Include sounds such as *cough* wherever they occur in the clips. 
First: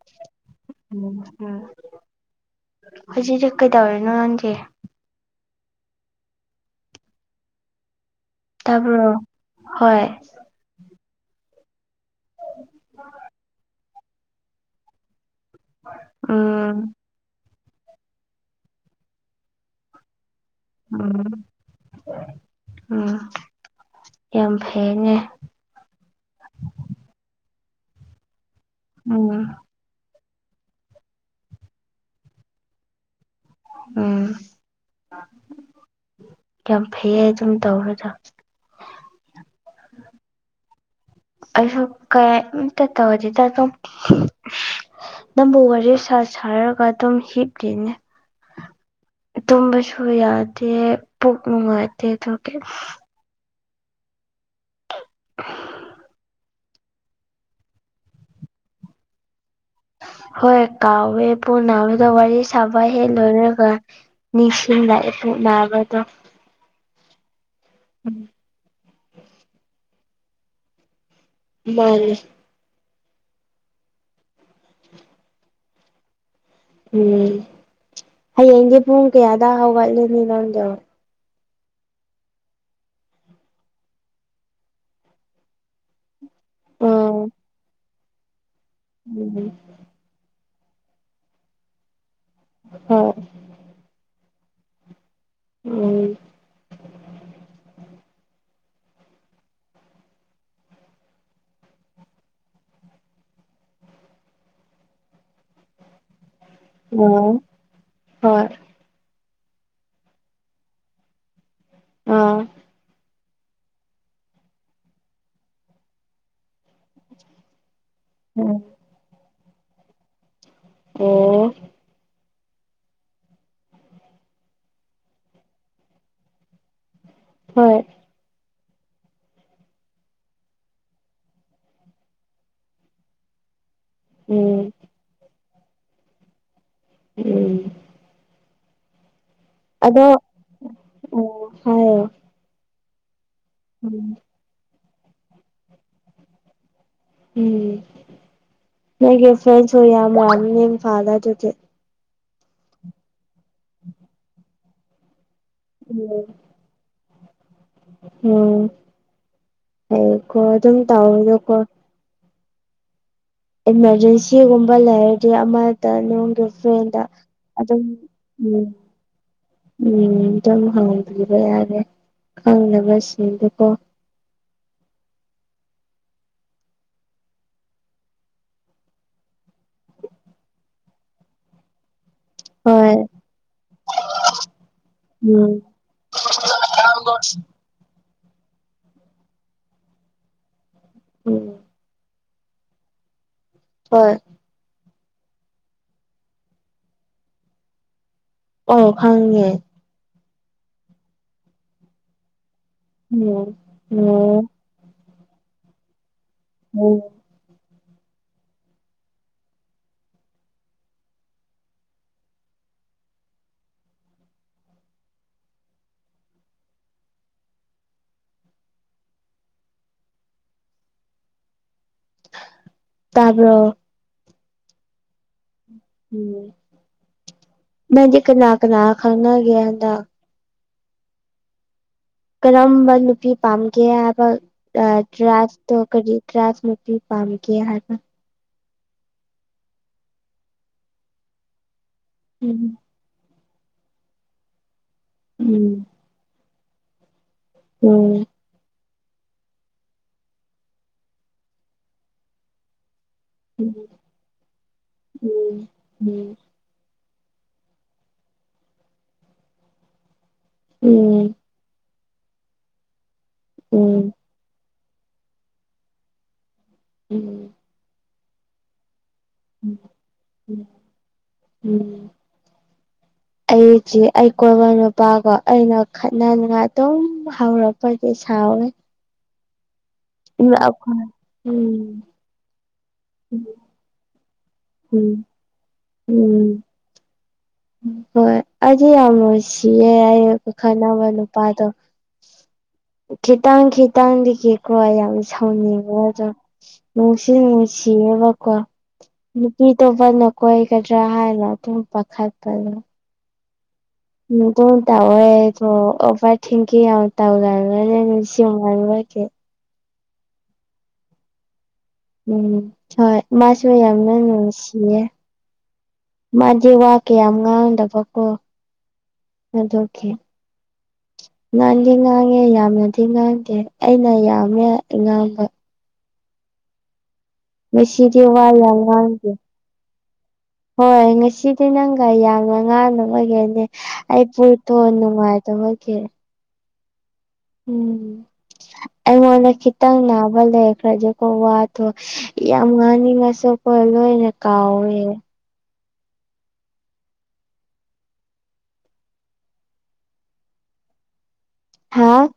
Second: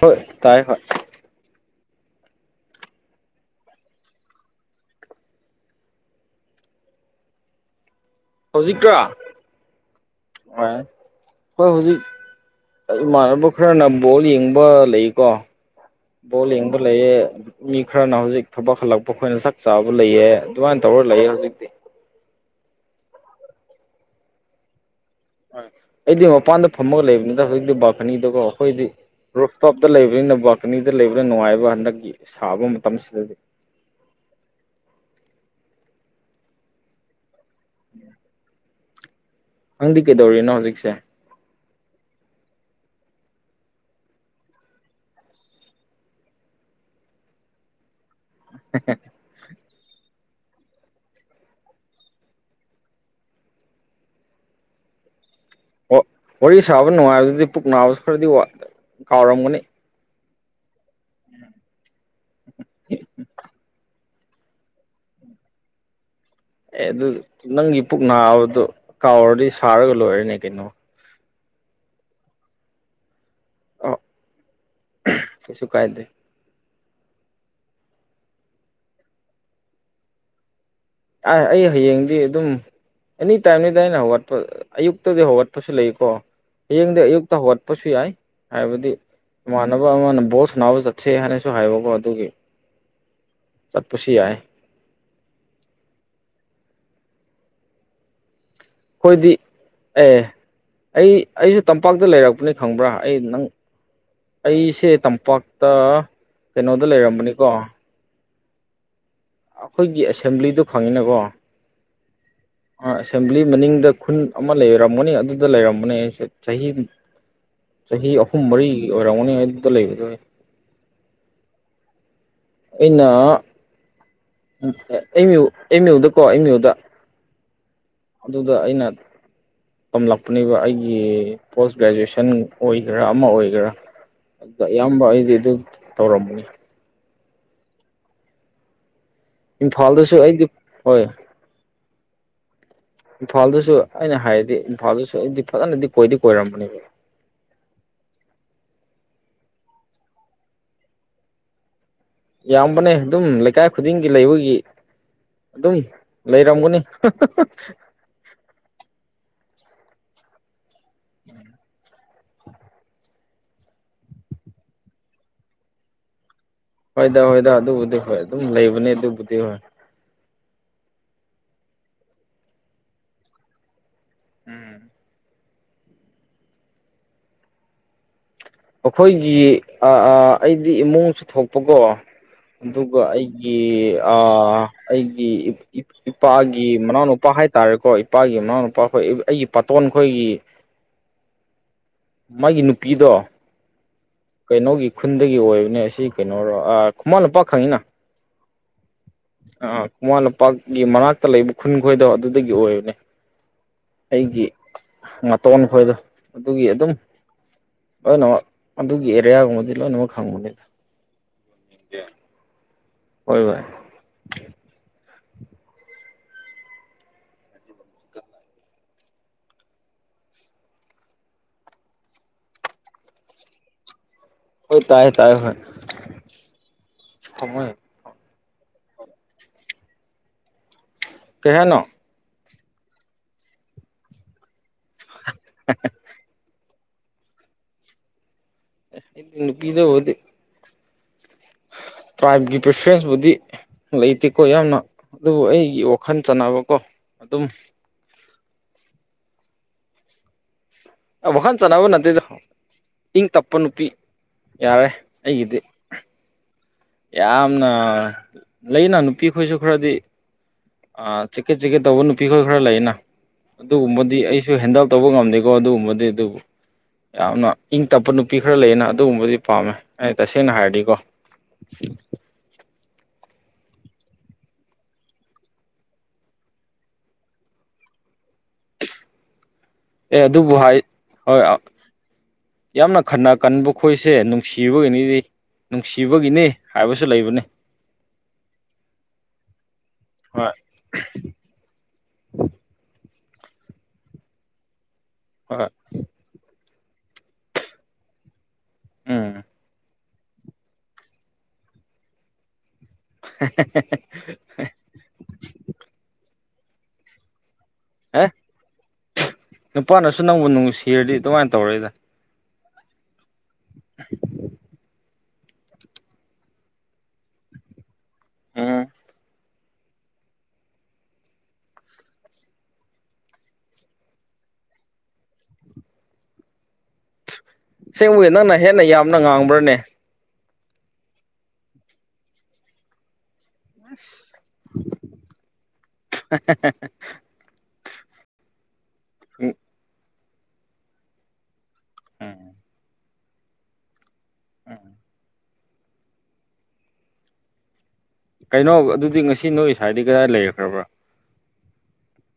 ꯍꯣꯏ ꯇꯥꯏ ꯍꯣꯏ ꯍꯧꯖꯤꯛꯖꯤꯛ ꯀꯩꯗꯧꯔꯤꯅꯣ ꯅꯪꯗꯤ ꯇꯥꯕ꯭ꯔꯣ ꯍꯧꯖꯤꯛꯔ‌ꯣ ꯍꯣꯏ ꯈ‌ꯣꯏ ꯍꯧꯖꯤꯛ ꯏꯃꯥꯟꯅꯕ ꯈꯔꯅ ꯕꯣꯜ ꯌꯦꯡꯕ ꯂꯩꯀꯣ ꯕꯣꯜ ꯎꯝ ꯌꯦꯡꯕ ꯂꯩꯑꯦ ꯃꯤ ꯈꯔꯅ ꯍꯧꯖꯤꯛ ꯊꯕꯛ ꯍꯜꯂꯛꯄ ꯑꯩꯈꯣꯏꯅ ꯆꯥꯛ ꯆꯥꯕ ꯂꯩꯌ‌ꯦ ꯎꯝ ꯎꯝ ꯌꯥꯝ ꯐꯩꯅꯦ ꯍꯣꯏ ꯑꯩꯗꯤ ꯃꯄꯥꯟꯗ ꯐꯝꯃꯒ ꯂꯩꯕꯅꯤꯗ ꯍꯧꯖꯤꯛꯇꯤ ꯕꯥꯜꯀꯅꯤꯗꯀꯣ ꯑꯩꯈꯣꯏꯗꯤ ꯎꯝ ꯔꯨꯐꯇꯣꯞ ꯗ ꯂꯩꯕꯅꯤꯅ ꯕꯥꯜꯀꯅꯤꯗ ꯂꯩꯕꯅ ꯅꯨꯡꯉꯥꯏꯕ ꯍꯟꯗꯛꯀꯤ ꯁꯥꯕ ꯃꯇꯝꯁꯤꯗꯗꯤ ꯎꯝ ꯌꯥꯝ ꯐꯩꯌ‌ꯦ ꯑꯗꯨꯝ ꯇꯧꯔꯗ ꯅꯪꯗꯤ ꯀꯩꯗꯧꯔꯤꯅꯣ ꯍꯧꯖꯤꯛꯁꯦ ꯑꯩꯁꯨ ꯀꯩ ꯑꯝꯇ ꯇꯧꯗ‌ꯦꯗ ꯗꯨꯝ ꯅꯪꯕꯨ ꯋꯥꯔꯤ ꯁꯥ ꯁꯥꯔꯒ ꯑꯗꯨꯝ ꯍꯤꯞꯂꯤꯅꯦ *unintelligible* ꯇꯨꯝꯕꯁꯨ ꯌꯥꯗꯦ ꯄꯨꯛ ꯅꯨꯡꯉꯥꯏꯇꯦ ꯑꯗꯨꯒꯤ ꯋꯥ ꯋꯥꯔꯤ ꯁꯥꯕ ꯅꯨꯡꯉꯥꯏꯕꯗꯨꯗꯤ ꯄꯨꯛ ꯅꯥꯕꯁꯨ ꯈꯔꯗꯤ ꯋꯥ ꯀꯥꯎꯔꯝꯒꯅꯤ ꯍꯣꯏ ꯀꯥꯎꯋꯦ ꯄꯨꯨꯛ ꯅꯥꯕꯗ‌ꯣ ꯋꯥꯔꯤ ꯁꯥꯕ ꯍꯦꯛ ꯂꯣꯏꯔꯒ ꯅꯤꯡꯁꯤꯡꯂꯛꯑꯦ ꯄꯨꯛ ꯅꯥꯕꯗꯣ ꯑꯦ ꯑꯗꯨ ꯅꯪꯒꯤ ꯄꯨꯛ ꯎꯝ ꯅꯥꯕꯗꯣ ꯀꯥꯎꯔꯗꯤ ꯁꯥꯔꯒ ꯂꯣꯏꯔ‌ꯦꯅꯦ ꯀꯩꯅꯣ ꯃꯥꯅꯦ ꯑ ꯀꯩꯁꯨ ꯀꯥꯏꯗꯦ ꯎꯝ ꯍꯌꯦꯡꯗꯤ ꯄꯨꯡ ꯀꯌꯥꯗ ꯍꯧꯒꯠꯂꯅꯤ ꯅꯪꯗꯣ ꯑ ꯑꯩ ꯍꯌꯦꯡꯗꯤ ꯑꯗꯨꯝ ꯑꯦꯅꯤ ꯇꯥꯏꯝꯅꯤꯗ ꯑꯩꯅ ꯍꯧꯒꯠꯄ ꯑꯌꯨꯛꯇꯗꯤ ꯍꯧꯒꯠꯄꯁꯨ ꯂꯩꯀꯣ ꯍꯌꯦꯡꯗꯤ ꯑꯣ ꯑꯌꯨꯛꯇ ꯍꯧꯒꯠꯄꯁꯨ ꯌꯥꯏ ꯍꯥꯏꯕꯗꯤ ꯏꯃꯥꯟꯅꯕ ꯕ ꯑꯃꯅ ꯕꯣꯜ ꯁꯥꯟꯅꯕ ꯆꯠꯁꯦ ꯍꯥꯏꯅꯁꯨ ꯍꯥꯏꯕꯀꯣ ꯑꯗꯨꯒꯤ *unintelligible* ꯆꯠꯄꯁꯨ ꯌꯥꯏ ꯎꯝ ꯑꯩꯈꯣꯏꯗꯤ ꯑꯦ ꯑꯩ ꯑꯩꯁꯨ ꯇꯝꯄꯥꯛꯇ ꯂꯩꯔꯛꯄꯅꯤ ꯈꯪꯕ꯭ꯔꯥ ꯑꯩ ꯅꯪ ꯑꯩꯁꯦ ꯇꯝꯄꯥꯛꯇ ꯀꯩꯅꯣꯗ ꯂꯩꯔꯝꯕꯅꯤꯀꯣ ꯍꯣꯏ ꯑꯩꯈꯣꯏꯒꯤ ꯑꯦꯁꯦꯝꯕ꯭ꯂꯤꯗꯨ ꯈꯪꯉꯤꯅꯀꯣ ꯑꯥ ꯑꯦꯁꯦꯝꯕ꯭ꯂꯤ ꯃꯅꯤꯡꯗ ꯈꯨꯟ ꯑꯃ ꯂꯩꯔꯝꯒꯅꯤ ꯑꯗꯨꯗ ꯂꯩꯔꯝꯕꯅꯦ ꯑꯩꯁ‌ꯦ ꯆꯍꯤ ꯆꯍꯤ ꯑꯍꯨꯝ ꯃꯔꯤ ꯑꯣꯏꯔꯝꯒꯅꯤ ꯑꯗꯨꯗ ꯂꯩꯕꯗꯣ ꯑꯣ ꯑꯩꯅ ꯑ ꯑꯦꯝ ꯌꯨ ꯑꯦꯝꯌꯨꯗꯀꯣ ꯑꯦꯝ ꯌꯨꯗ ꯍꯣꯏ ꯑꯗꯨꯗ ꯑꯩꯅ ꯇꯝꯂꯛꯄꯅꯦꯕ ꯑꯩꯒꯤ ꯄꯣꯁ ꯒ꯭ꯔꯦꯖꯨꯏꯁꯟ ꯑꯣꯏꯒꯦꯔꯥ ꯑꯃ ꯑꯣꯏꯒꯦꯔꯥ ꯑꯗ ꯑꯌꯥꯝꯕ ꯑꯩꯗꯤ ꯑꯗꯨ ꯇꯧꯔꯝꯕꯅꯤ ꯎꯝ ꯑꯗꯣ ꯏꯝꯐꯥꯜꯗꯁꯨ ꯑꯩꯗꯤ ꯍꯣꯏ ꯑꯣ ꯍꯥꯏ ꯏꯝꯐꯥꯜꯗꯁꯨ ꯑꯩꯅ ꯍꯥꯏꯔꯗꯤ ꯏꯝꯐꯥꯜꯗꯁꯨ ꯑꯩꯗꯤ ꯐꯖꯅꯗꯤ ꯀꯣꯏꯗꯤ ꯀꯣꯏꯔꯝꯕꯅꯦꯕ ꯎꯝ ꯐ꯭ꯔꯦꯟ ꯌꯥ ꯃ ꯐꯥꯗꯔꯦ ꯌꯥꯝꯕꯅꯦ ꯑꯗꯨꯝ ꯂꯩꯀꯥꯏ ꯈꯨꯗꯤꯡꯒꯤ ꯂꯩꯕꯒꯤ ꯑꯗꯨꯝ ꯎꯝ ꯂꯩꯔꯝꯒꯅꯤ *inaudible* ꯎꯝ ꯑꯩꯀꯣ ꯑꯗꯨꯝ ꯇꯥꯎꯑꯣꯌꯣꯀꯣ ꯏꯃꯥꯔꯖꯦꯟꯁꯤꯒꯨꯝꯕ ꯂꯩꯔꯗꯤ ꯑꯃꯗ ꯅꯒꯤ ꯍꯣꯏꯗ ꯍꯣꯏꯗ ꯑꯗꯨꯕꯨꯗꯤ ꯍꯣꯏ ꯑꯗꯨꯝ ꯎꯝ ꯂꯩꯕꯅꯤ ꯑꯗꯨꯕꯨꯗꯤ ꯍꯣꯏ ꯎꯝ ꯑꯗꯨꯝ ꯍꯥꯡꯕꯤꯕ ꯌꯥꯔꯦ ꯈꯪꯅꯕꯁꯤꯡꯗꯨꯀꯣ ꯎꯝ ꯑꯩꯈꯣꯏꯒꯤ ꯑꯩꯗꯤ ꯏꯃꯨꯡꯁꯨ ꯊꯣꯛꯄꯀꯣ ꯍꯣꯏ ꯑꯗꯨꯒ ꯑꯩꯒꯤ ꯑꯩꯒꯤ ꯎꯝ ꯏꯄꯥꯒꯤ ꯃꯅꯥꯎꯅꯨꯄꯥ ꯍꯥꯏꯔꯦ ꯇꯥꯔꯦꯀꯣ ꯏꯄꯥꯒꯤ ꯃꯃꯥꯅꯨꯄꯥ ꯑꯩꯈꯣꯏ ꯑꯩꯒꯤ ꯄꯥꯇꯣꯟ ꯈꯣꯏꯒꯤ ꯎꯝ ꯃꯥꯒꯤ ꯅꯨꯄꯤꯗꯣ ꯍꯣꯏ ꯀꯩꯅꯣꯒꯤ ꯈꯨꯟꯗꯒꯤ ꯑꯣꯏꯕꯅꯦ ꯑꯁꯤ ꯀꯩꯅꯣꯔꯣ ꯈꯨꯃꯥ ꯅꯨꯄꯥ ꯈꯪꯉꯤꯅ ꯑꯣ ꯈꯪꯉꯦ ꯑꯥ ꯈꯨꯃꯥ ꯂꯝꯄꯥꯛꯀꯤ ꯃꯅꯥꯛꯇ ꯂꯩꯕ ꯈꯨꯟ ꯈꯣꯏꯗꯣ ꯑꯗꯨꯗꯒꯤ ꯑꯣꯏꯕꯅꯦ ꯎꯝ ꯎꯝ ꯑꯩꯒꯤ ꯉꯥꯇꯣꯟ ꯈꯣꯏꯗ ꯑꯗꯨꯒꯤ ꯑꯗꯨꯝ ꯎꯝ ꯂꯣꯏꯅꯃꯛ ꯑꯗꯨꯒꯤ ꯑꯦꯔꯤꯌꯥꯒꯨꯝꯕꯗꯤ ꯂꯣꯏꯅꯃꯛ ꯈꯪꯕꯅꯤꯗ ꯍꯣꯏ ꯍꯣꯏ ꯇꯥꯕꯔꯣ ꯍꯣꯏ ꯇꯥꯏꯌꯦ ꯇꯥꯏꯌꯦ ꯍꯣꯏ ꯅꯪꯗꯤ ꯀꯅꯥꯀꯅꯥ ꯈꯪꯅꯒꯦ ꯍꯟꯗꯛ ꯀꯩꯍꯥꯏꯅꯣ ꯀꯔꯝꯕ ꯅꯨꯄꯤ ꯄꯥꯝꯒꯦ ꯍꯥꯏꯕ ꯀꯂꯥꯁꯇꯣ ꯀꯔꯤ ꯀꯂ꯭ꯥꯁ ꯅꯨꯄꯤ ꯄꯝ ꯀꯦ ꯍꯥꯏꯕ ꯑꯩꯗꯤ ꯅꯨꯄꯤꯅ ꯎꯔꯗꯤ ꯇ꯭ꯔꯥꯏꯕꯀꯤ ꯎꯝ ꯄ꯭ꯔꯦꯇꯤꯁꯕꯨꯗꯤ ꯂꯩꯇꯦꯀꯣ ꯌꯥꯝꯅ ꯑꯗꯨꯕꯨ ꯑꯩꯒꯤ ꯎꯝ ꯋꯥ ꯋꯥꯈꯜ ꯆꯥꯟꯅꯕꯀꯣ ꯑꯗꯨꯝ ꯎꯝ ꯋꯥꯈꯜ ꯆꯥꯟꯅꯕ ꯅꯠꯇꯦꯗ ꯏꯪ ꯇꯞꯄ ꯎꯝ ꯅꯨꯄꯤ ꯌꯥꯔꯦ ꯑꯩꯒꯤꯗꯤ ꯎꯝ ꯌꯥꯝꯅ ꯂꯩꯅ ꯅꯨꯄꯤ ꯈꯣꯏꯁꯨ ꯈꯔꯗꯤ ꯆꯤꯀꯦꯠ ꯆꯤꯀꯦꯠ ꯇꯧꯕ ꯅꯨꯄꯤ ꯈꯣꯏ ꯈꯔ ꯂꯩꯌꯦꯅ ꯎꯝ ꯑꯗꯨꯒꯨꯝꯕꯗꯤ ꯑꯩ ꯁꯨ ꯍꯦꯟꯗꯜ ꯇꯧꯕ ꯉꯝꯗꯦꯀꯣ ꯑꯗꯨꯒꯨꯝꯕꯗꯤ ꯑꯗꯨꯕꯨ ꯌꯥꯝꯅ ꯎꯝ ꯏꯪ ꯇꯞꯄ ꯅꯨꯄꯤ ꯈꯔ ꯂꯩꯌꯦꯅ ꯑꯗꯨꯒꯨꯝꯕꯗꯤ ꯄꯥꯝꯃꯦ ꯎꯝ ꯑꯩ ꯇꯁꯦꯡꯅ ꯍꯥꯏꯔꯗꯤꯀꯣ *inaudible* ꯑꯩꯁꯤ ꯑꯩ ꯀꯣꯏꯅ ꯅꯨꯄꯥꯒꯥ ꯑꯩꯅ ꯈꯠꯅꯅꯤꯡꯉꯥꯏ ꯑꯗꯨꯝ ꯍꯧꯔꯛ ꯑꯩꯈꯣꯏꯗꯤ ꯁꯥꯎꯋꯦ ꯑꯦ ꯎꯝ ꯑꯗꯨꯕꯨ ꯍꯥꯏ ꯍꯣꯏ ꯎꯝ ꯌꯥꯝꯅ ꯈꯟꯅ ꯀꯟꯕ ꯈꯣꯏꯁꯦ ꯅꯨꯡꯁꯤꯕꯒꯤꯅꯤꯗꯤ ꯅꯨꯡꯁꯤꯕꯒꯤꯅꯤ ꯎꯝ ꯍꯥꯏꯕꯁꯨ ꯂꯩꯕꯅꯤ ꯍꯣꯏ ꯑꯩꯗꯤ ꯌꯥꯝ ꯅꯨꯡꯁꯤꯌꯦ ꯑꯩ ꯉꯣꯟꯈ ꯍꯣꯏ ꯈꯟꯅꯕ ꯅꯨꯄꯗ ꯪ ꯈꯤꯇꯥꯡ ꯈꯤꯇꯥꯡꯗꯤ ꯀꯤꯀꯣ ꯌꯥꯝ ꯍꯣꯏ ꯁꯥꯎꯅꯤꯡꯕ ꯑꯗ ꯅꯨꯡꯁꯨ ꯅꯨꯡꯁꯤꯌꯦꯕꯀꯣ ꯎꯝ ꯅꯨꯄꯤ ꯇꯨ ꯅꯥꯪꯅ ꯀꯣꯏꯒꯗ꯭ꯔꯥ ꯍꯥꯏꯅ ꯑꯗꯨꯝ ꯄꯥꯈꯠꯄꯗ *unintelligible* ꯇ ꯇꯋꯥꯏꯦ ꯑꯣ ꯊꯤꯡꯀꯤ ꯇ ꯂꯜꯦ ꯑꯦ *unintelligible* ꯅꯨꯄꯥꯅꯁꯨ ꯅꯪꯕꯨ ꯅꯨꯡ ꯁꯤꯔꯗꯤ ꯑꯗꯨꯃꯥꯏꯅ ꯇꯧꯔꯣꯏꯗ ꯎꯝ ꯍꯣꯏ ꯃꯥꯁꯨ ꯌꯥꯝꯅꯅꯨꯡꯁꯤꯌꯦ ꯃꯥꯗꯤ ꯋꯥ ꯀꯌꯥ ꯉꯥꯡꯗꯕꯀꯣ ꯑꯗꯨꯀꯤ ꯉꯥꯡꯗ ꯉꯥꯡꯉꯦ ꯌꯥꯝꯅꯗꯤ ꯉꯥꯡꯗꯦ ꯑꯩꯅ ꯌꯥꯝꯃꯦ ꯉꯥꯡꯕ ꯉꯁꯤꯗꯤ ꯁꯦꯡꯕꯒꯤꯦ ꯋꯥ ꯅꯪꯅ ꯌꯥꯝ ꯍꯦꯟꯅ ꯌꯥꯝꯅ ꯉꯥꯡꯗꯦ ꯉꯥꯡꯕ꯭ꯔꯅꯦ ꯍꯣꯏ ꯉꯁꯤꯗꯤ ꯅꯪꯒ ꯌꯥꯝꯅ ꯉꯥꯅ ꯑꯣꯏꯒꯦꯅꯦ ꯑꯩ ꯄꯣꯠꯇꯣ ꯅꯨꯡꯉꯥꯏꯇꯕꯒꯤ ꯍ *unintelligible* ꯎꯝ ꯑꯩꯑꯣꯟꯗꯥ ꯈꯤꯇꯪ ꯅꯥꯕ ꯂꯩꯈꯔ꯭ꯦ ꯗꯤ ꯀꯣ ꯋꯥ ꯗꯣ ꯌꯥꯝ ꯉꯥꯡꯅꯤꯡꯉꯥꯁꯨ ꯂꯣꯏꯅꯥ ꯀꯥꯎꯏ ꯀꯩꯅꯣ ꯑꯗꯨꯗꯤ ꯉꯁꯤ ꯅꯣꯏ ꯁꯥꯏꯗꯤ ꯀꯗꯥꯏ ꯂꯩꯈ꯭ꯔꯕ꯭ꯔꯥ ꯍꯥꯥ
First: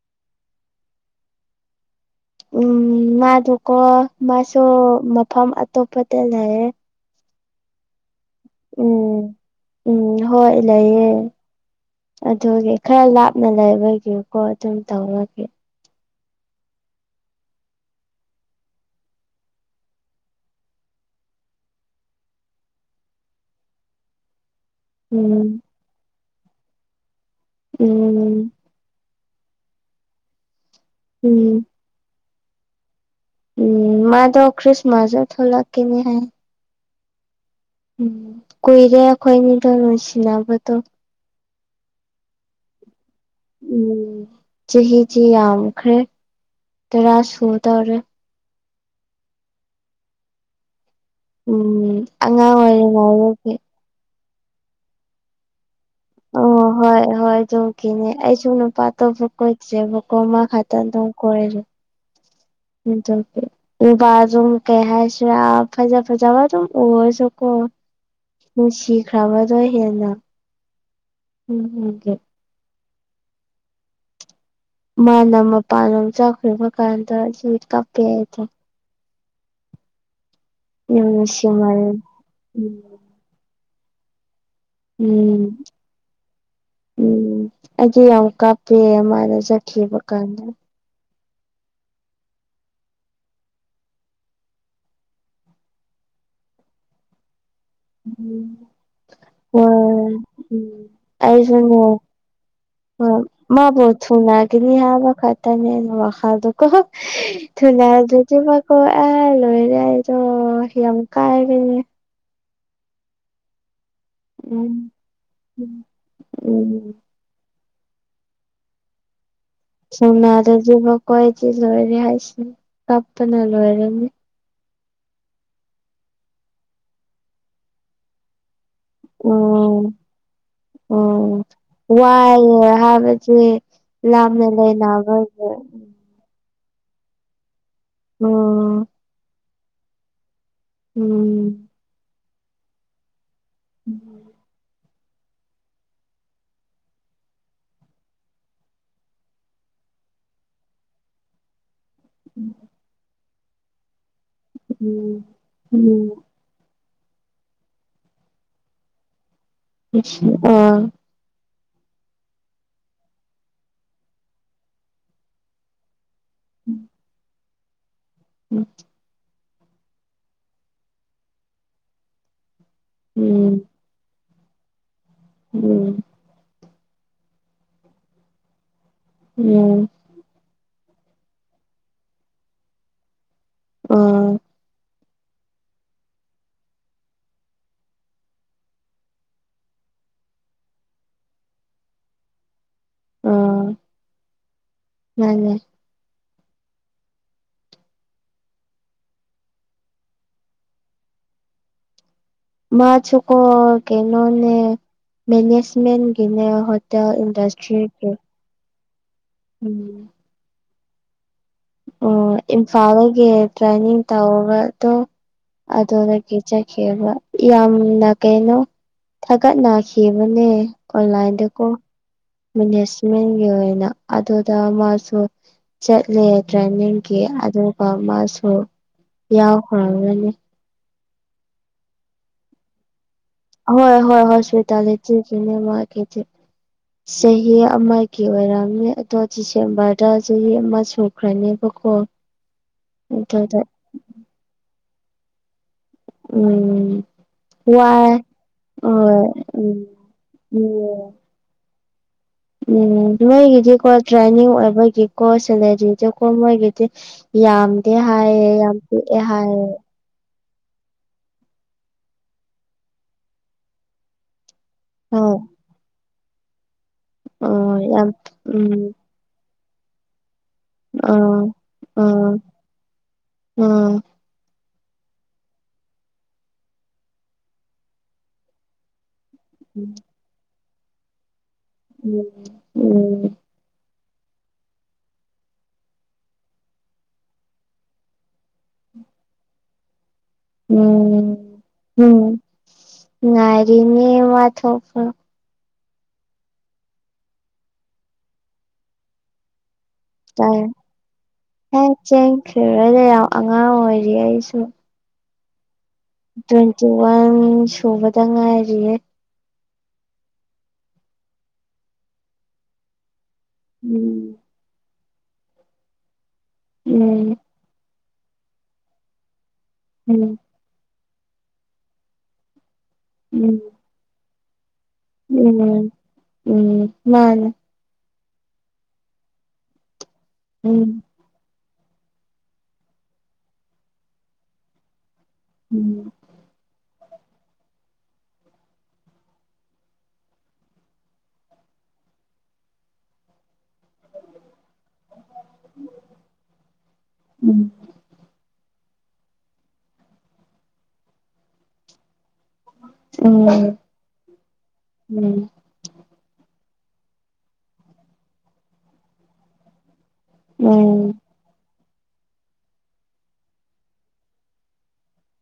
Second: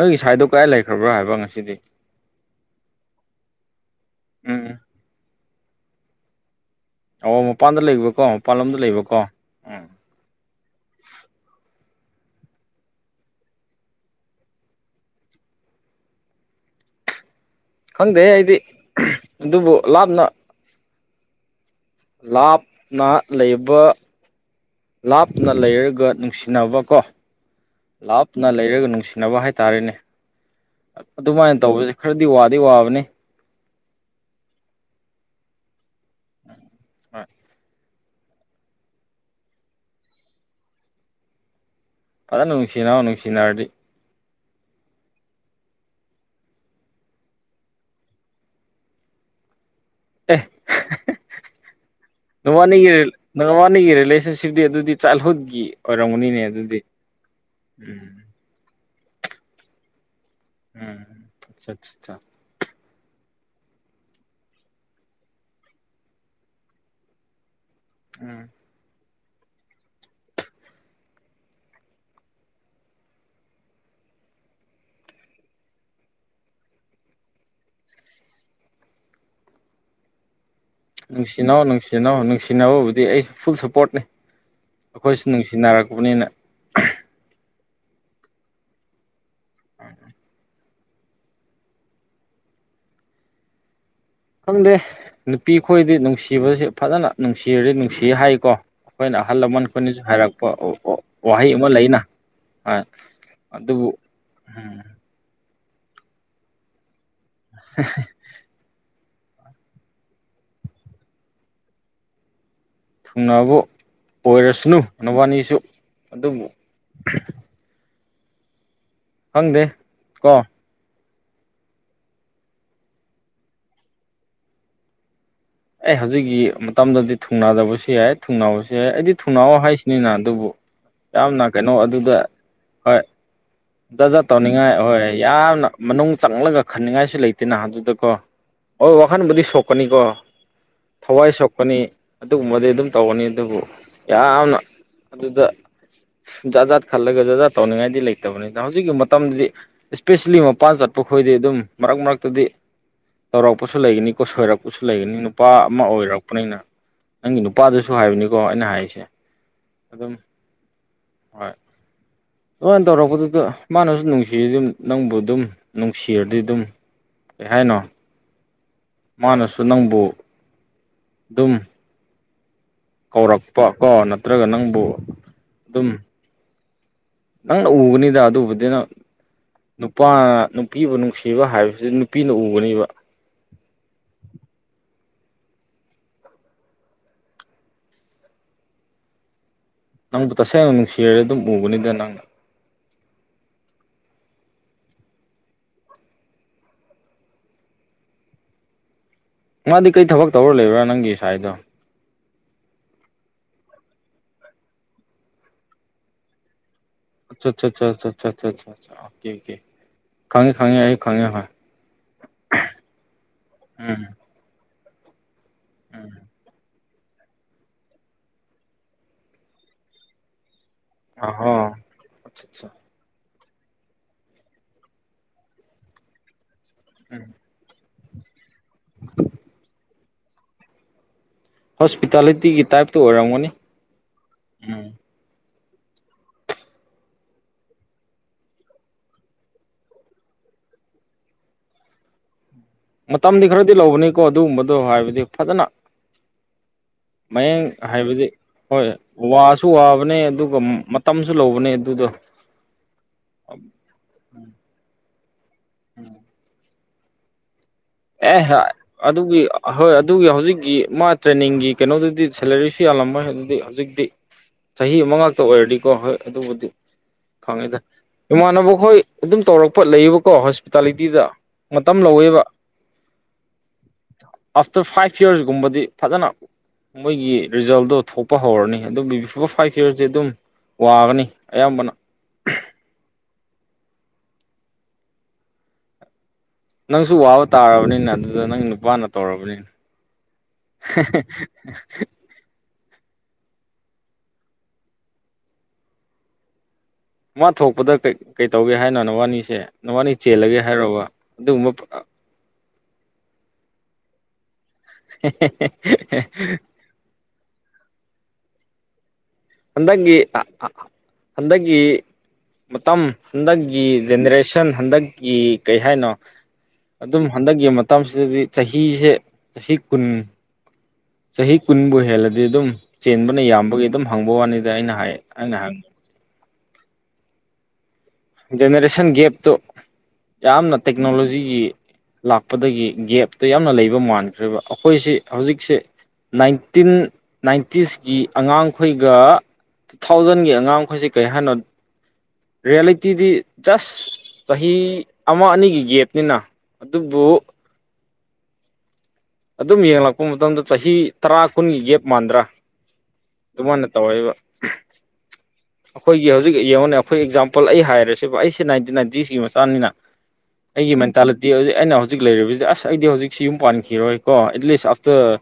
ꯅꯣꯏꯒꯤ ꯁꯥꯏꯗꯣ ꯀꯗꯥꯥꯏ ꯂꯩꯈ꯭ꯔꯕ꯭ꯔꯥ ꯍꯥꯏꯕ ꯉꯁꯤꯗꯤ ꯎꯝ ꯃꯥꯗꯨꯀꯣ ꯃꯥꯁꯨ ꯃꯐꯝ ꯑꯇꯣꯞꯄꯗ ꯂꯩꯌꯦ ꯑꯣ ꯃꯄꯥꯟꯗ ꯂꯩꯕꯀꯣ ꯃꯄꯥꯟꯂꯣꯝꯗ ꯂꯩꯕꯀꯣ ꯎꯝ ꯎꯝ ꯍꯣꯏ ꯂꯩꯌꯦ ꯑꯗꯨꯒꯤ ꯈꯔ ꯂꯥꯞꯅ ꯂꯩꯕꯒꯤꯀꯣ ꯑꯗꯨꯝ ꯇꯧꯔꯒꯦ ꯈꯪꯗꯦ ꯑꯩꯗꯤ ꯑꯗꯨꯕꯨ ꯂꯥꯞꯅ ꯂꯥꯞꯅ ꯂꯩꯕ ꯎꯝ ꯂꯥꯞꯅ ꯂꯩꯔꯒ ꯅꯨꯡꯁꯤꯅꯕ ꯂꯥꯞꯅ ꯎꯝ ꯂꯩꯔꯒ ꯅꯨꯡꯁꯤꯅꯕ ꯍꯥꯏꯇꯥꯔꯦꯅꯦ ꯎꯝ ꯑꯗꯨꯃꯥꯏꯅ ꯇꯧꯕꯁꯦ ꯈꯔꯗꯤ ꯋꯥꯗꯤ ꯋꯥꯕꯅꯤ ꯎꯝ ꯃꯥꯗꯣ ꯆ꯭ꯔꯤꯁꯃꯥꯁꯇ ꯊꯣꯛꯂꯛꯀꯅꯤ ꯍꯥꯏ ꯍꯣꯏ ꯎꯝ ꯀꯨꯏꯔꯦ ꯑꯩꯈꯣꯏꯅꯤꯗꯣ ꯅꯨꯡꯁꯤꯅꯕꯗꯣ ꯐ ꯅꯨꯡꯁꯤꯅꯣ ꯅꯨꯡꯁꯤꯅꯔꯗꯤ ꯎꯝ ꯆꯍꯤꯁꯤ ꯌꯥꯝꯈ꯭ꯔꯦ ꯇꯔꯥ ꯁꯨ ꯇꯧꯔꯦ ꯑꯦ ꯎꯝ ꯑꯉꯥꯡ ꯅꯨꯕꯥꯅꯤꯒꯤ ꯑꯣꯏꯔꯤꯉꯩꯗꯒꯤ ꯅꯨꯕꯥꯅꯤꯒꯤ ꯔꯤꯂꯦꯁꯟꯁꯤꯞꯇꯤ ꯑꯗꯨꯗꯤ ꯆꯠꯍꯧꯒꯤ ꯑꯣ ꯍꯣꯏ ꯍꯣꯏ ꯇꯨꯀꯤꯅꯦ ꯎꯝ ꯑꯩꯁꯨꯨꯝ ꯅꯨꯄꯥ ꯑꯇꯣꯞꯄꯥ ꯀꯣꯏꯗꯦꯕꯥꯀꯣ ꯃꯥ ꯈꯛꯇꯥ ꯑꯗꯨꯝ ꯎꯝ ꯀꯣꯏꯔꯁꯨ ꯑꯆꯥ ꯑꯆꯥ ꯅꯨꯄꯁꯨ ꯀꯩ ꯍꯥꯏꯁꯤꯔ ꯐꯖꯥ-ꯐꯖꯥ ꯑꯗꯨꯝ ꯎꯔꯁꯨ ꯀꯣ ꯎꯝ ꯅꯨꯡꯁꯤꯈ꯭ꯔꯕꯗꯣ ꯍꯦꯟꯅ *inaudible* ꯃꯥꯅ ꯃꯄꯥꯟ ꯂꯝ ꯑꯃ ꯆꯈ꯭ꯔꯕ ꯀꯥꯟꯗ ꯁꯨꯏꯠ ꯀꯥꯞꯄꯦ ꯍꯥꯏꯗ ꯌꯥꯝ ꯅꯨꯡꯁꯤꯅꯧ ꯅꯨꯡꯁꯤꯃꯜ ꯅꯨꯡꯁꯤꯅꯧ ꯎꯝ ꯅꯨꯡꯁꯤꯅꯕꯕꯨꯗꯤ ꯑꯩꯁꯨ ꯐꯨꯜ ꯁꯞꯄꯣꯔꯠꯅꯤ ꯑꯩꯈꯣꯏꯁꯨ ꯎꯝ ꯅꯨꯡꯁꯤꯅꯔꯛꯄꯅꯤꯅ ꯎꯝ ꯑꯩꯗꯤ ꯌꯥꯝ ꯀꯞꯄꯦ ꯃꯥꯅ ꯆꯕ ꯀꯥꯟꯗ ꯈꯪꯗꯦ ꯅꯨꯄꯤ ꯈꯣꯏꯗꯤ ꯅꯨꯡꯁꯤꯕꯁꯤ ꯐꯖꯅ ꯅꯨꯡꯁꯤꯔꯨꯔꯥꯅꯤ ꯁꯤ ꯍꯥꯏꯀꯣ ꯎꯝ ꯑꯩꯈꯣꯏꯅ ꯑꯍꯜ ꯂꯃꯟ ꯈꯈꯅꯁꯨ ꯍꯣꯏ ꯍꯥꯏꯔꯛꯄ ꯎꯝ ꯋꯥꯍꯩ ꯑꯩꯁꯨꯅꯦ ꯑꯃ ꯂꯩꯅ ꯃꯥꯕꯨ ꯑꯗꯨꯕꯨ ꯊꯨ ꯂꯥꯛꯀꯅꯤ ꯍꯥꯏꯕꯈꯛ *unintelligible* ꯑꯣ ꯑꯦ ꯂꯣꯏꯔ ꯑꯩꯗꯣ ꯌꯥꯝ ꯀꯥꯥꯏꯕꯅꯦ ꯊꯨꯡꯅꯕ ꯑꯣꯏꯔꯁꯅꯨ ꯎꯝ ꯅꯕꯥꯅꯤꯁꯨ ꯑꯗꯨꯕꯨ ꯎꯝ ꯈꯪꯗꯦ ꯀꯣ ꯁꯣꯃꯗꯗꯤꯕꯀꯣ ꯑꯩꯗꯤ ꯂꯣꯏꯔꯦ ꯍꯥꯏꯁꯤꯅꯤ ꯀꯞꯄꯅ ꯂꯣꯏꯔꯅꯤ ꯑꯦ ꯍꯧꯖꯤꯛꯀꯤ ꯃꯇꯝꯗꯗꯤ ꯊꯨꯡꯅ ꯍꯜꯂꯛꯄꯁꯨ ꯌꯥꯏ ꯊꯨꯡꯅꯕꯁꯨ ꯌꯥꯏ ꯑꯩꯗꯤ ꯊꯨꯡꯅꯥꯎꯑꯣ ꯍꯥꯏꯁꯤꯅꯤꯅ ꯑꯗꯨꯅꯕꯨ ꯑꯣ ꯋꯥꯏ ꯍꯥꯏꯕꯁꯦ ꯖꯠ-ꯖꯠ ꯂꯥꯞꯅ ꯇꯧꯅꯤꯡꯉꯥꯏ ꯍꯣꯏ ꯂꯩꯅꯕꯒꯤ ꯌꯥꯝꯅ ꯃꯅꯨꯡ ꯆꯪꯂꯒ ꯈꯟꯅꯤꯡꯉꯥꯏꯁꯨ ꯂꯩꯇꯦꯅ ꯑꯗꯨꯗꯀꯣ ꯎꯝ ꯍꯣꯏ ꯋꯥꯈꯟꯕꯨꯗꯤ ꯁꯣꯛꯀꯅꯤꯀꯣ ꯊꯋꯥꯏ ꯎꯝ ꯁꯣꯛꯀꯅꯤ ꯑꯗꯨꯒꯨꯝꯕꯗꯤ ꯑꯗꯨꯝ ꯇꯧꯒꯅꯤ ꯑꯗꯨꯕꯨ ꯎꯝ ꯌꯥꯝꯅ ꯑꯗꯨꯗ ꯖꯥꯠ ꯖꯥꯠ ꯈꯜꯂꯒ ꯖꯥꯠꯖꯥꯠ ꯇꯧꯅꯤꯡꯉꯥꯏꯗꯤ ꯂꯩꯇꯦ ꯂꯩꯇꯕꯅꯤꯅ ꯍꯧꯖꯤꯛꯀꯤ ꯃꯇꯝꯗꯗꯤ ꯏꯁꯄꯦꯁꯦꯜꯂꯤ ꯃꯄꯥꯟ ꯆꯠꯄ ꯈꯣꯏꯗꯤ ꯑꯗꯨꯝ ꯃꯔꯛ ꯃꯔꯛꯇꯗꯤ ꯇꯧꯔꯛꯄꯁꯨ ꯂꯩꯒꯅꯤꯀꯣ ꯁꯣꯏꯔꯛꯄ ꯁꯨ ꯂꯩꯒꯅꯤ ꯅꯨꯄꯥ ꯑꯃ ꯎꯝ ꯑꯣꯏꯔꯛꯄꯅꯤꯅ ꯅꯪꯒꯤ ꯅꯨꯄꯥꯗꯁꯨ ꯍꯥꯏꯕꯅꯤꯀꯣ ꯑꯩꯅ ꯍꯥꯏꯁꯦ ꯑꯣ ꯍꯣꯏ ꯑꯗꯨꯃꯥꯏꯅ ꯇꯧꯔꯛꯄꯗꯨꯗ ꯃꯥꯅꯁꯨ ꯅꯨꯡꯁꯤꯔꯤ ꯑꯗꯨꯝ ꯅꯪꯕꯨ ꯑꯗꯨꯝ ꯅꯨꯡꯁꯤꯔꯗꯤ ꯑꯗꯨꯝ ꯀꯩꯍꯥꯏꯅꯣ ꯎꯝ ꯃꯥꯅꯁꯨ ꯅꯪꯕꯨ ꯑꯗꯨꯝ ꯀꯧꯔꯛꯄ ꯀꯣ ꯅꯠꯇ꯭ꯔꯒ ꯅꯪꯕꯨ ꯎꯝ ꯅꯛꯅꯥ ꯎꯕꯅꯤꯗ ꯑꯗꯨꯕꯨꯗ ꯅꯪ ꯎꯝ ꯅꯨꯄꯥꯅ ꯅꯨꯄꯤꯕꯨ ꯅꯨꯡꯁꯤꯕ ꯍꯥꯏꯕꯁꯤ ꯅꯨꯄꯤꯅ ꯎꯒꯅꯦꯕ ꯑꯣ ꯅꯪꯕꯨ ꯇꯁꯦꯡꯅ ꯅꯨꯡꯁꯤꯔ ꯑꯗꯨꯝ ꯎꯕꯅꯤꯗ ꯅꯪ ꯑꯣ ꯃꯅꯦ ꯅꯍꯥꯟꯗꯩ ꯀꯩ ꯊꯕꯛ ꯇꯧꯔ ꯂꯩꯕ꯭ꯔꯥ ꯅꯪꯒꯤ ꯁꯥꯏꯗꯣ ꯃꯥ ꯆꯀꯣ ꯀꯦꯅꯣ ꯃꯦꯅꯦꯖꯃꯦ ꯒꯤꯅꯦ ꯑꯆꯥ ꯑꯣ ꯑꯣꯦ ꯎꯝ ꯈꯪꯉ ꯈꯪꯉ ꯑꯩ ꯈꯉꯦ ꯑꯣ ꯏꯝꯐꯥꯜꯗꯒꯤ ꯇ꯭ꯔꯦꯟꯅꯤꯡ ꯎꯝ ꯇꯧꯕꯗꯣ ꯑꯗꯨꯗꯒꯤ ꯌꯥꯝꯅ ꯀꯩꯅꯣ ꯊꯥꯒꯠꯅꯈꯤꯕꯅꯦ ꯑꯍꯣ ꯑꯣꯟꯂꯥꯏꯟꯗꯀꯣ ꯑꯆꯥ ꯆꯥ ꯃꯦꯅꯦꯖꯃꯦꯟꯒꯤ ꯑꯣꯏꯅ ꯑꯗꯨꯗ ꯃꯥꯁꯨ ꯆꯠꯂꯦ ꯇ꯭ꯔꯦꯅꯤꯡ ꯎꯝ ꯑꯗꯨꯒ ꯃꯥꯁꯨ ꯌꯥꯎꯈ꯭ꯔꯔꯅꯤ ꯍꯣꯁꯄꯤꯇꯥꯂꯤꯇꯤꯒꯤ ꯇꯥꯏꯞꯇ ꯑꯣꯏꯔꯝꯒꯅꯤ ꯍꯣꯏ-ꯍꯣꯏ *unintelligible* ꯎꯝ ꯆꯍꯤ ꯑꯃꯒꯤ ꯑꯣꯏꯔꯝꯃꯦ ꯑꯗꯣ ꯗꯤꯁꯦꯝꯕꯔꯗ ꯆꯍꯤ ꯑꯃ ꯁꯨꯈ꯭ꯔꯅꯦꯕꯀꯣ *inaudible* ꯃꯇꯝꯗꯤ ꯑꯗꯨꯗ ꯈꯔꯗꯤ ꯂꯧꯕꯅꯤꯀꯣ ꯑꯗꯨꯒꯨꯝꯕꯗꯣ ꯍꯥꯏꯕꯗꯤ ꯐꯖꯅ ꯎꯝ ꯃꯌꯦꯡ ꯋꯥꯏ ꯍꯥꯏꯕꯗꯤ ꯍꯣꯏ ꯋꯥꯁꯨ ꯋꯥꯕꯅꯦ ꯑꯗꯨꯒ ꯎꯝ ꯃꯇꯝꯁꯨ ꯂꯧꯕꯅꯦ ꯑꯗꯨꯗꯣ ꯎꯝ ꯃꯣꯏꯒꯤꯗꯤꯀꯣ ꯇ꯭ꯔꯦꯟꯅꯤꯡ ꯑꯣꯏꯕꯒꯤꯀꯣ ꯁꯦꯂꯔꯤꯗꯀꯣ ꯃꯣꯏꯒꯤꯗꯤ ꯌꯥꯝꯗꯦ ꯍꯥꯏ ꯑꯦ ꯑꯗꯨꯒꯤ ꯍꯣꯏ ꯑꯗꯨꯒꯤ ꯍꯧꯖꯤꯛꯀꯤ ꯃꯥ ꯇ꯭ꯔꯦꯅꯤꯡꯒꯤ ꯀꯩꯅꯣꯗꯨꯗꯤ ꯁꯦꯂꯔꯤꯁꯨ ꯌꯥꯝꯜꯂꯝꯃꯣꯏ ꯑꯗꯨꯗꯤ ꯍꯧꯖꯤꯛꯇꯤ ꯆꯍꯤ ꯑꯃ ꯑꯣ ꯉꯥꯛꯇ ꯑꯣꯏꯔꯗꯤꯀꯣ ꯍꯣꯏ ꯑꯗꯨꯕꯨꯗꯤ ꯈꯪꯉꯤꯗ ꯑꯣ ꯌꯥꯝ ꯎꯝ ꯏꯃꯥꯟꯅꯕꯈꯣꯏ ꯑꯗꯨꯝ ꯇꯧꯔꯛꯄ ꯂꯩꯌꯦꯕꯀꯣ ꯑ ꯍꯣꯁꯄꯤꯇꯥꯂꯤꯇꯤꯗ ꯃꯇꯝ ꯂꯧꯋꯦꯕ ꯎꯝ ꯑꯥꯐꯇꯔ ꯐꯥꯏꯚ ꯌꯌꯥꯔꯁꯀꯨꯝꯕꯗꯤ ꯐꯖꯅ ꯃꯣꯏꯒꯤ ꯔꯤꯖꯜꯗꯣ ꯊꯣꯛꯄ ꯍꯧꯔꯅꯤ ꯑꯗꯨꯒꯤ ꯐ ꯐꯥꯏ ꯐꯤꯔꯁꯦ ꯑꯗꯨꯝ ꯋꯥꯒꯅꯤ ꯑꯌꯥꯝꯕꯅ ꯎꯝ ꯎꯝ ꯅꯪꯁꯨ ꯋꯥꯕ ꯇꯥꯔꯕꯅꯤꯅ ꯑꯗꯨꯗ ꯅꯪ ꯅꯨꯄꯥꯅ ꯇꯧꯔꯕꯅꯤꯅ ꯎꯝ ꯎꯝ ꯉꯔꯤꯅꯤ ꯋꯥꯊ ꯃꯥ ꯊꯣꯛꯄꯗꯩ ꯀꯩ ꯇꯧꯒꯦ ꯍꯥꯏꯅꯣ ꯅꯋꯥꯅꯤꯁꯦ ꯅꯋꯥꯅꯤ ꯆꯦꯜꯂꯒꯦ ꯍꯥꯏꯔꯔꯕ ꯑꯗꯨꯒꯨꯝꯕ ꯊꯤꯔꯣꯏꯗ ꯌꯥꯝ ꯑꯉꯥꯡ ꯑꯣꯏꯔꯤ ꯑꯩꯁꯨ *inaudible* ꯇ꯭ꯋꯦꯟꯇꯤ ꯋꯥꯟ ꯁꯨꯕꯗ ꯉꯥꯏꯔꯤꯌꯦ ꯍꯟꯗꯛꯀꯤ ꯍꯟꯗꯛꯀꯤ ꯃꯇꯝ ꯍꯟꯗꯛꯀꯤ ꯎꯝ ꯖꯦꯅꯦꯔꯦꯁꯟ ꯍꯟꯗꯛꯀꯤ ꯀꯩ ꯍꯥꯏꯅꯣ ꯑꯗꯨꯝ ꯎꯝ ꯍꯟꯗꯛꯀꯤ ꯃꯇꯝꯁꯤꯗꯗꯤ ꯆꯍꯤꯁꯦ ꯆꯍꯤ ꯀꯨꯟ ꯎꯝ ꯆꯍꯤ ꯀꯨꯟꯕꯨ ꯍꯦꯜꯂꯗꯤ ꯑꯗꯨꯝ ꯆꯦꯟꯕꯅ ꯌꯥꯝꯕꯒꯤ ꯑꯗꯨꯝ ꯍꯪꯕ ꯋꯥꯅꯤꯗ ꯑꯩꯅ ꯍꯥꯏ ꯑꯩꯅ ꯍꯪ ꯎꯝ ꯎꯝ ꯃꯥꯅꯦ ꯖꯦꯅꯦꯔꯦꯁꯟ ꯒꯦꯞꯇꯨ ꯌꯥꯝꯅ ꯎꯝ ꯇꯦꯛꯅꯣꯂꯣꯖꯤꯒꯤ ꯂꯥꯛꯄꯗꯒꯤ ꯒꯦꯞꯇ ꯌꯥꯝꯅ ꯂꯩꯕ ꯃꯥꯟꯈ꯭ꯔꯦꯕ ꯑꯩꯈꯣꯏꯁꯤ ꯍꯧꯖꯤꯛꯁꯦ ꯎꯝ ꯅꯥꯏꯟꯇꯤꯟ ꯅꯥꯏꯟꯇꯤꯁꯀꯤ ꯑꯉꯥꯡꯈꯣꯏꯒ ꯇꯨ ꯊꯥꯎꯖꯟꯒꯤ ꯑꯉꯥꯡꯈꯣꯏꯁꯤ ꯀꯔꯤ ꯍꯥꯏꯅꯣ ꯔꯤꯌꯦꯂꯤꯇꯤꯗꯤ ꯖꯁ ꯆꯍꯤ ꯑꯃ ꯑꯅꯤꯒꯤ ꯒꯦꯞꯅꯤꯅ ꯑꯗꯨꯕꯨ ꯎꯝ ꯑꯗꯨꯝ ꯌꯦꯡꯂꯛꯄ ꯃꯇꯝꯗ ꯆꯍꯤ ꯇꯔꯥ ꯀꯨꯟꯒꯤ ꯒꯦꯞ ꯃꯥꯟꯗ꯭ꯔꯥ ꯎꯝ ꯑꯗꯨꯃꯥꯏꯅ ꯇꯧꯋꯦꯕ ꯎꯝ ꯑꯩꯈꯣꯏꯒꯤ ꯍꯧꯖꯤꯛ ꯌꯦꯡꯉꯣꯅꯦ ꯑꯩꯈꯣꯏ ꯑꯦꯛꯖꯥꯝꯄꯜ ꯑꯩ ꯍꯥꯏꯔꯁꯤ ꯑꯩꯁꯦ ꯅꯥꯏꯟꯇꯤ ꯅꯥꯏꯟꯇꯀꯤ ꯃꯆꯥꯅꯤꯅ ꯑꯩ ꯎꯝ ꯃꯅꯦ ꯇꯂ *unintelligible* ꯑꯩꯅ ꯍꯧꯖꯤꯛ ꯂꯩꯔꯤꯕꯁꯤꯗꯤ ꯑꯁ ꯑꯩꯗꯤ ꯍꯧꯖꯤꯛꯁꯤ ꯌꯨꯝ ꯄꯥꯟꯈꯤꯔꯣꯏ ꯀꯣ ꯑꯦꯠꯂꯤꯁ ꯑꯥꯐꯇꯔ